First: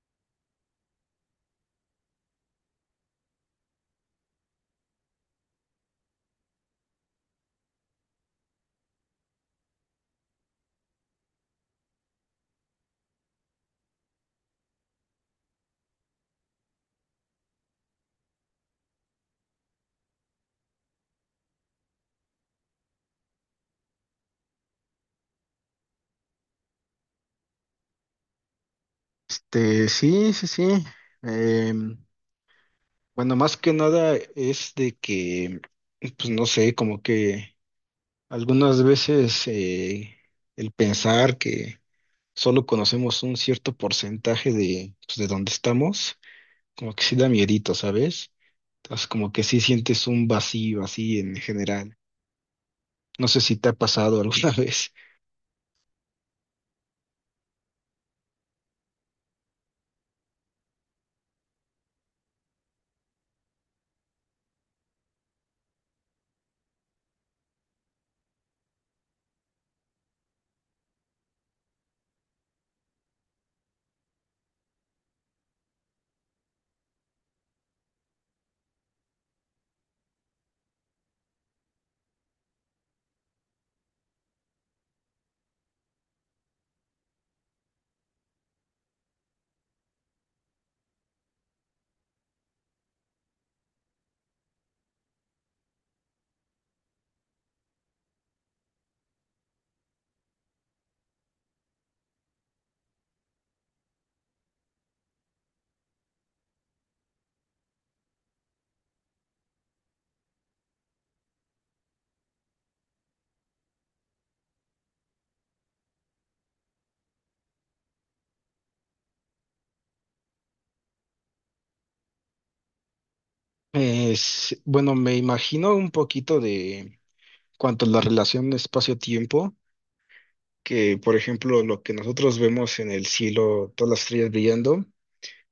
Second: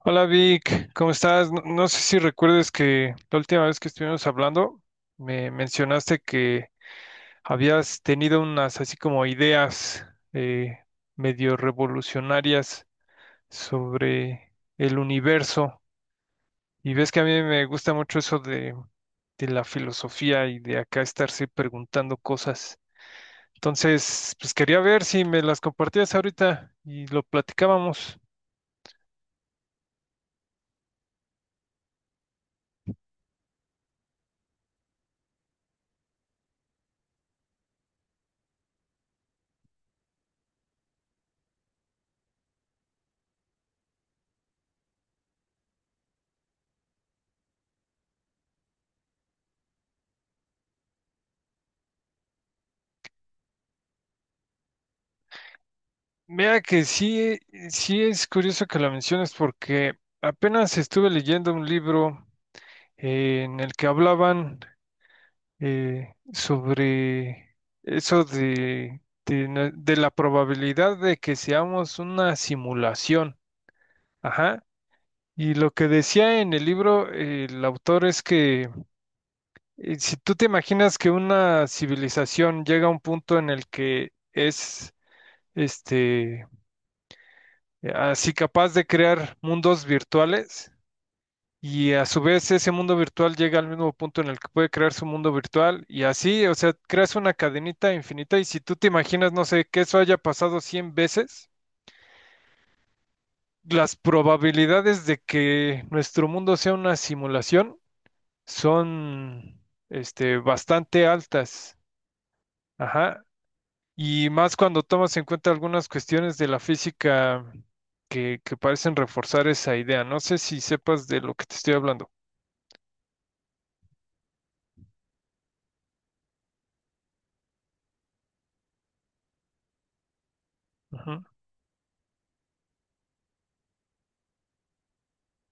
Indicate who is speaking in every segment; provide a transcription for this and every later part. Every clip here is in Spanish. Speaker 1: Hola Vic, ¿cómo estás? No, no sé si recuerdes que la última vez que estuvimos hablando me mencionaste que habías tenido unas así como ideas eh, medio revolucionarias sobre el universo y ves que a mí me gusta mucho eso de la filosofía y de acá estarse preguntando cosas. Entonces, pues quería ver si me las compartías ahorita y lo platicábamos.
Speaker 2: Sí, sí, sí. Em, bueno, más que nada es de que, pues no sé, como que algunas veces el pensar que solo conocemos un cierto porcentaje de, pues, de donde estamos, como que sí da miedito, ¿sabes? Entonces, como que sí sientes un vacío así en general. No sé si te ha pasado alguna vez.
Speaker 1: Mira que sí, sí es curioso que la menciones porque apenas estuve leyendo un libro en el que hablaban sobre eso de la probabilidad de que seamos una simulación. Ajá. Y lo que decía en el libro el autor es que si tú te imaginas que una civilización llega a un punto en el que es este así capaz de crear mundos virtuales y a su vez ese mundo virtual llega al mismo punto en el que puede crear su mundo virtual y así, o sea, creas una cadenita infinita y si tú te imaginas, no sé, que eso haya pasado 100 veces, las probabilidades de que nuestro mundo sea una simulación son, bastante altas. Ajá. Y más cuando tomas en cuenta algunas cuestiones de la física que parecen reforzar esa idea. No sé si sepas de lo que te estoy hablando.
Speaker 2: Es, bueno, me imagino un poquito de cuanto a la relación espacio-tiempo, que, por
Speaker 1: Ujú,
Speaker 2: ejemplo, lo que nosotros vemos en el cielo, todas las estrellas brillando,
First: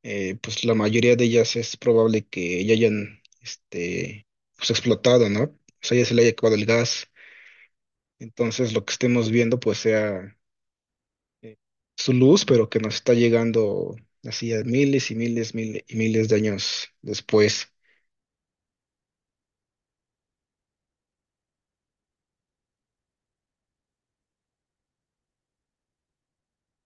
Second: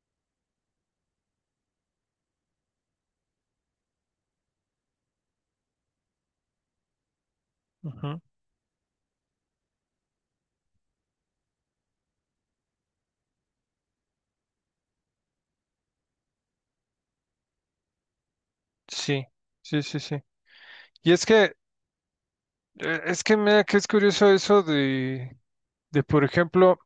Speaker 2: pues la mayoría de ellas es probable que ya hayan, este, pues explotado, ¿no? O sea, ya se le haya acabado el gas.
Speaker 1: ujú.
Speaker 2: Entonces, lo que estemos viendo, pues sea eh, su luz, pero que nos está llegando así a miles y miles de años después.
Speaker 1: Sí, sí, sí, sí. Y es que, es que mira que es curioso eso de, por ejemplo,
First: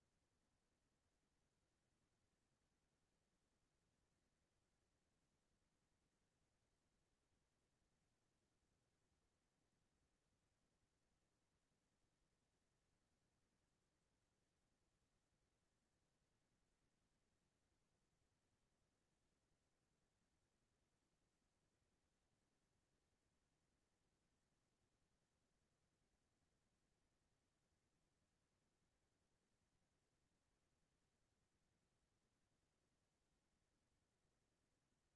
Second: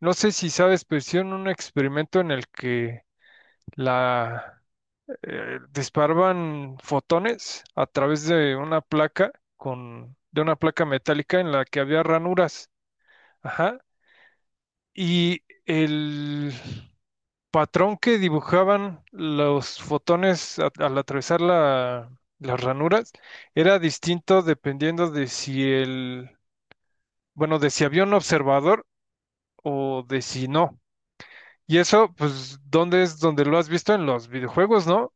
Speaker 1: no sé si sabes, pero hicieron un experimento en el que la disparaban fotones a través de una placa con, de una placa metálica en la que había ranuras. Ajá. Y el patrón que dibujaban los fotones al atravesar las ranuras era distinto dependiendo de si el, bueno, de si había un observador o de si no. Y eso, pues, ¿dónde es donde lo has visto en los videojuegos, no?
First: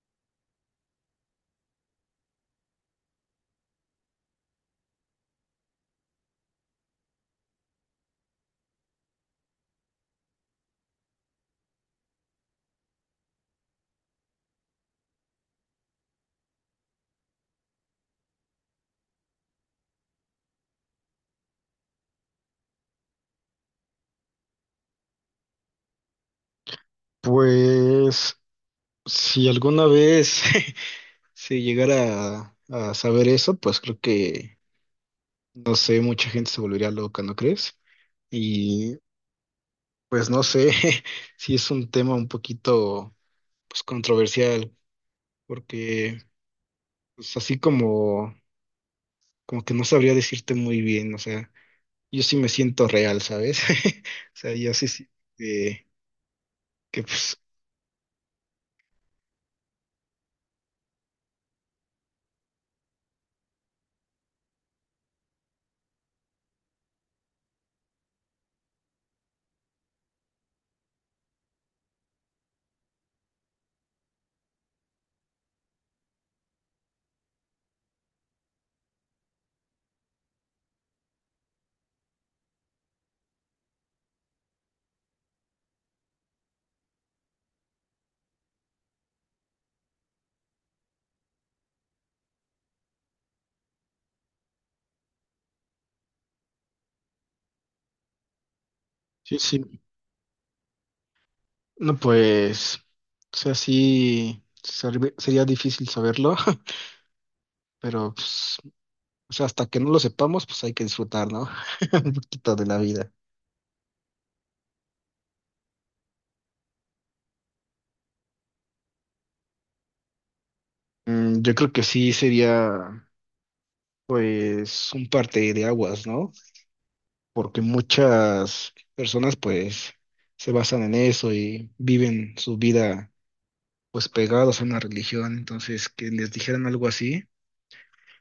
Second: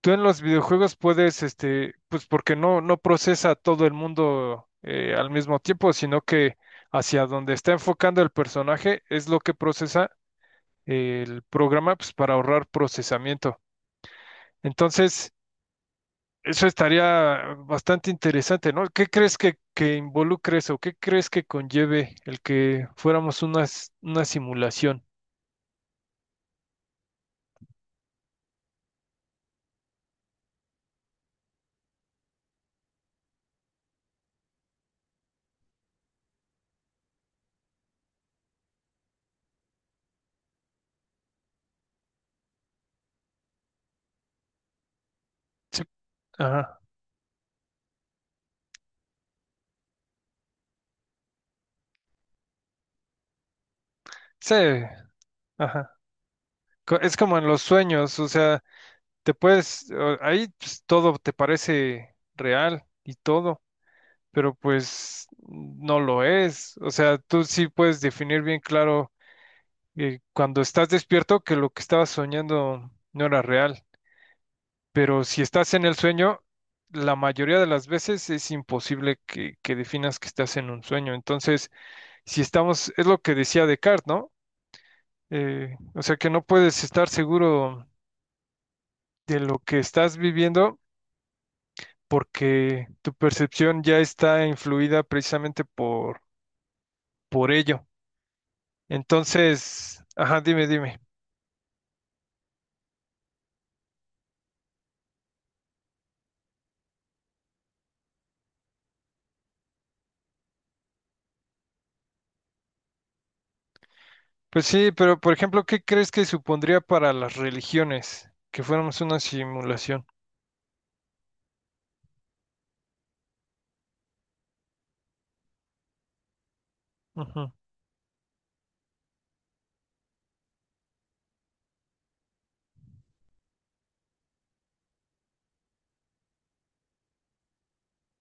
Speaker 1: Tú en los videojuegos puedes, pues porque no, no procesa todo el mundo al mismo tiempo, sino que hacia donde está enfocando el personaje es lo que procesa el programa pues, para ahorrar procesamiento. Entonces, eso estaría bastante interesante, ¿no? ¿Qué crees que involucre eso? ¿Qué crees que conlleve el que fuéramos una simulación?
Speaker 2: Pues, si alguna vez se llegara a saber eso, pues creo que no sé, mucha gente se volvería loca, ¿no crees? Y pues no sé si es un tema un poquito pues controversial,
Speaker 1: Sí,
Speaker 2: porque
Speaker 1: ajá.
Speaker 2: pues así como como que no sabría decirte muy bien, o sea, yo sí me siento real, ¿sabes? O sea,
Speaker 1: Sí,
Speaker 2: yo sí, sí eh,
Speaker 1: ajá.
Speaker 2: que
Speaker 1: Es
Speaker 2: pues
Speaker 1: como en los sueños, o sea, ahí pues, todo te parece real y todo, pero pues no lo es. O sea, tú sí puedes definir bien claro cuando estás despierto que lo que estabas soñando no era real. Pero si estás en el sueño, la mayoría de las veces es imposible que definas que estás en un sueño. Entonces, si estamos, es lo que decía Descartes, ¿no? O sea que no puedes estar seguro de lo que estás viviendo porque tu percepción ya está influida precisamente por ello.
Speaker 2: sí, sí,
Speaker 1: Entonces, ajá, dime, dime.
Speaker 2: no pues, o sea, sí sería difícil saberlo, pero pues, o sea, hasta que no lo sepamos, pues hay que disfrutar, ¿no? Un poquito de la vida.
Speaker 1: Pues sí, pero por ejemplo, ¿qué crees que supondría para las religiones que fuéramos una simulación?
Speaker 2: Mm, yo creo que sí sería, pues, un parte de aguas, ¿no?
Speaker 1: Ujú,
Speaker 2: Porque muchas personas, pues, se basan en eso y viven su vida, pues, pegados a una religión. Entonces, que les dijeran algo así,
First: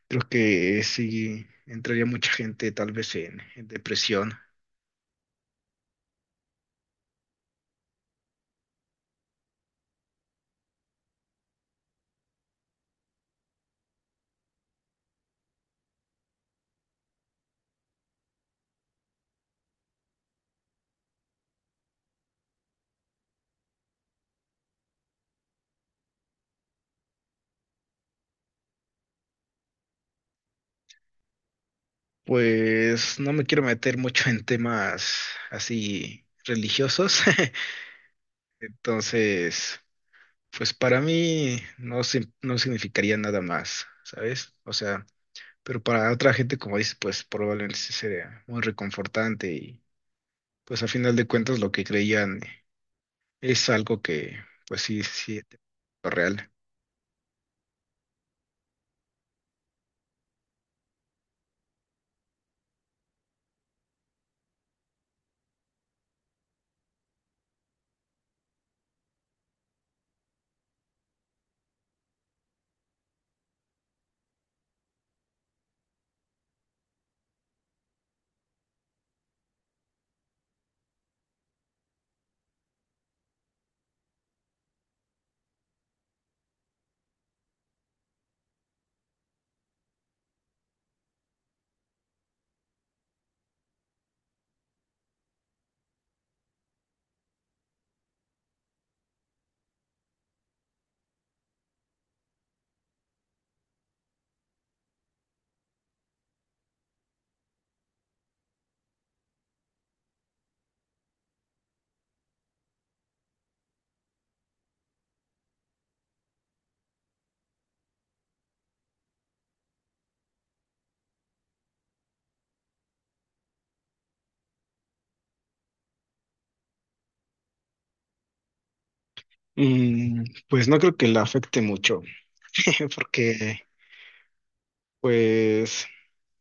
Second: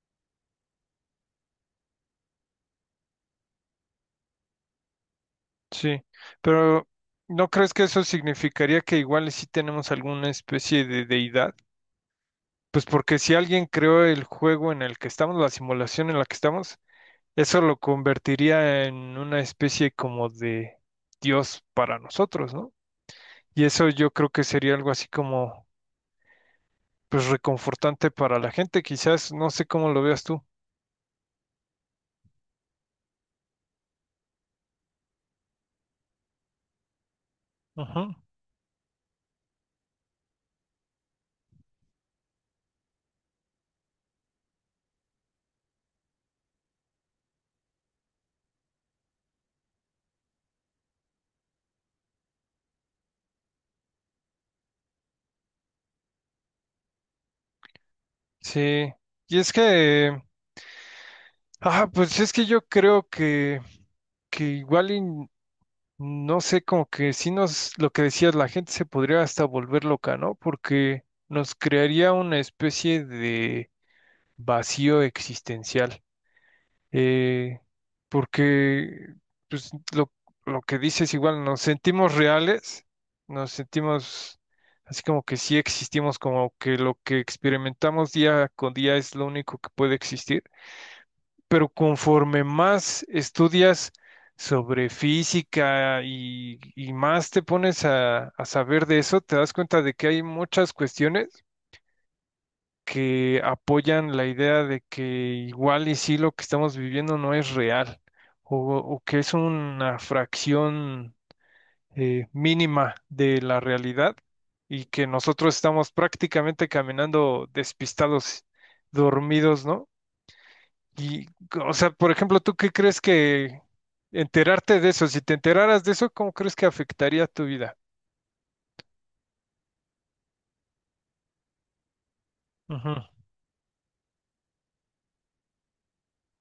Speaker 2: creo que sí entraría mucha gente, tal vez, en depresión.
Speaker 1: sí, pero ¿no crees que eso significaría que igual sí tenemos alguna especie de deidad? Pues porque si alguien creó el juego en el que estamos, la simulación en la que estamos, eso lo convertiría en una especie como de Dios para nosotros, ¿no? Y eso yo creo que sería algo así como, pues reconfortante para la gente, quizás, no sé cómo lo veas tú.
Speaker 2: Pues, no me quiero meter mucho en temas así religiosos.
Speaker 1: Ujú.
Speaker 2: Entonces, pues para mí no, no significaría nada más, ¿sabes? O sea, pero para otra gente, como dices, pues probablemente sí sería muy reconfortante y pues a final de cuentas lo que creían es algo que pues sí, sí, es real.
Speaker 1: Sí, y es que, ah, pues es que yo creo que igual y no sé, como que si nos, lo que decías, la gente se podría hasta volver loca, ¿no? Porque nos crearía una especie de vacío existencial. eh, Porque, pues, lo que dices igual, nos sentimos reales, nos sentimos así como que sí existimos, como que lo que experimentamos día con día es lo único que puede existir. Pero conforme más estudias sobre física y más te pones a saber de eso, te das cuenta de que hay muchas cuestiones que apoyan la idea de que igual y sí lo que estamos viviendo no es real o que es una fracción mínima de la realidad y que nosotros estamos prácticamente caminando despistados, dormidos, ¿no? Y, o sea, por ejemplo, ¿tú qué crees que enterarte de eso, si te enteraras de eso, ¿cómo crees que afectaría tu vida?
Speaker 2: Mm, pues no creo que la afecte mucho,
Speaker 1: Ujú,
Speaker 2: porque pues,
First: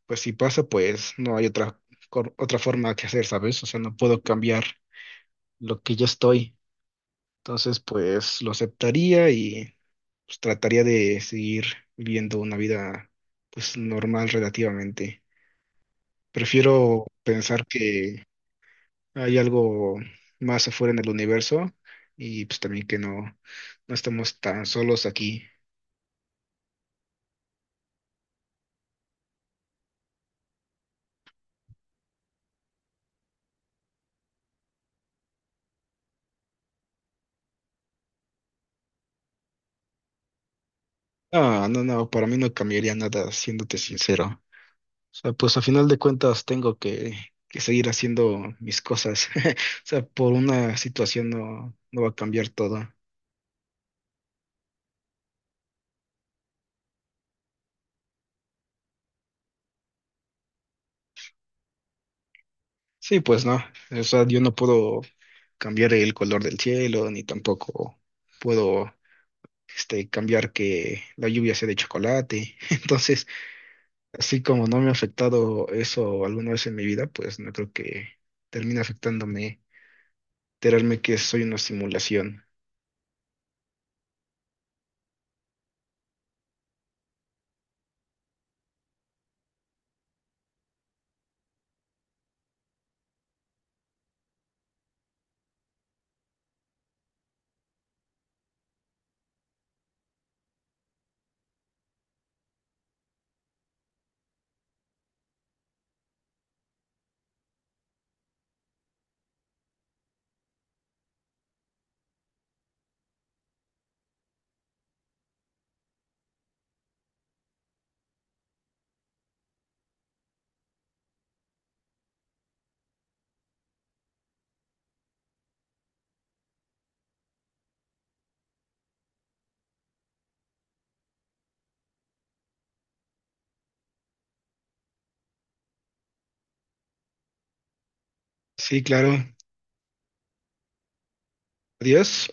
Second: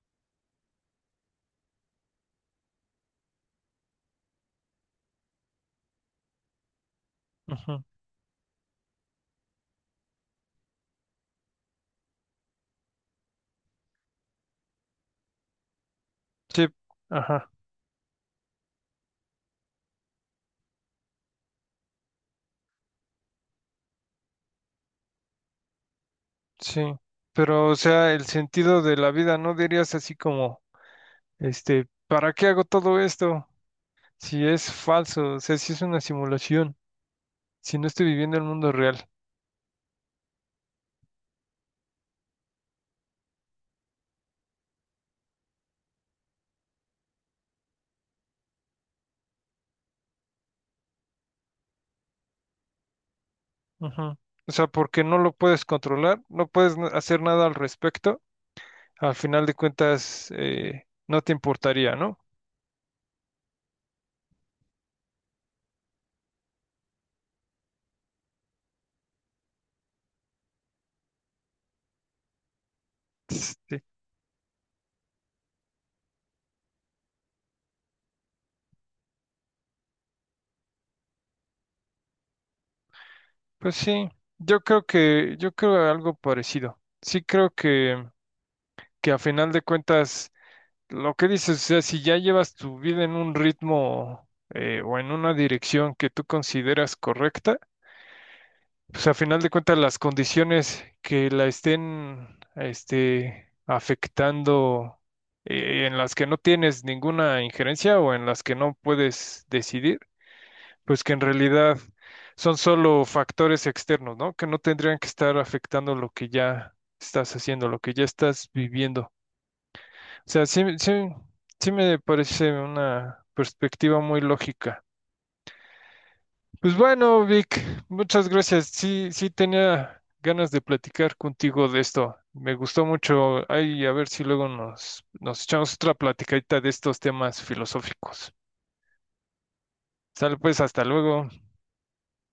Speaker 2: pues si pasa, pues no hay otra, otra forma que hacer, ¿sabes? O sea, no puedo cambiar lo que ya estoy. Entonces,
Speaker 1: ujú.
Speaker 2: pues lo aceptaría, pues trataría de seguir viviendo una vida pues normal relativamente.
Speaker 1: Sí,
Speaker 2: Prefiero
Speaker 1: ajá,
Speaker 2: pensar que hay algo más afuera en el universo y pues también que no, no estamos tan solos aquí.
Speaker 1: sí. Pero, o sea, el sentido de la vida, ¿no dirías así como, ¿para qué hago todo esto? Si es falso, o sea, si es una simulación, si no estoy viviendo el mundo real.
Speaker 2: No, no, no, para mí no cambiaría nada, siéndote sincero. O sea, pues a final de cuentas tengo que seguir haciendo mis cosas. O sea, por una situación no, no va a cambiar todo.
Speaker 1: Ujú. O sea, porque no lo puedes controlar, no puedes hacer nada al respecto, al final de cuentas, no te importaría, ¿no?
Speaker 2: Sí, pues no. O sea, yo no puedo cambiar el color del cielo, ni tampoco puedo cambiar que la lluvia sea de chocolate. Entonces, así como no me ha afectado eso alguna vez en mi vida, pues no creo que termine afectándome, enterarme que soy una simulación.
Speaker 1: Pues sí, yo creo algo parecido. Sí creo que, a final de cuentas, lo que dices, o sea, si ya llevas tu vida en un ritmo o en una dirección que tú consideras correcta, pues a final de cuentas las condiciones que la estén, afectando, en las que no tienes ninguna injerencia o en las que no puedes decidir pues que en realidad son solo factores externos, ¿no? Que no tendrían que estar afectando lo que ya estás haciendo, lo que ya estás viviendo. O sea, sí, sí, sí me parece una perspectiva muy lógica. Pues bueno, Vic, muchas gracias. Sí, sí tenía ganas de platicar contigo de esto. Me gustó mucho. Ay, a ver si luego nos echamos otra platicadita de estos temas filosóficos.
Speaker 2: Sí, claro.
Speaker 1: Sale pues, hasta luego.
Speaker 2: Adiós.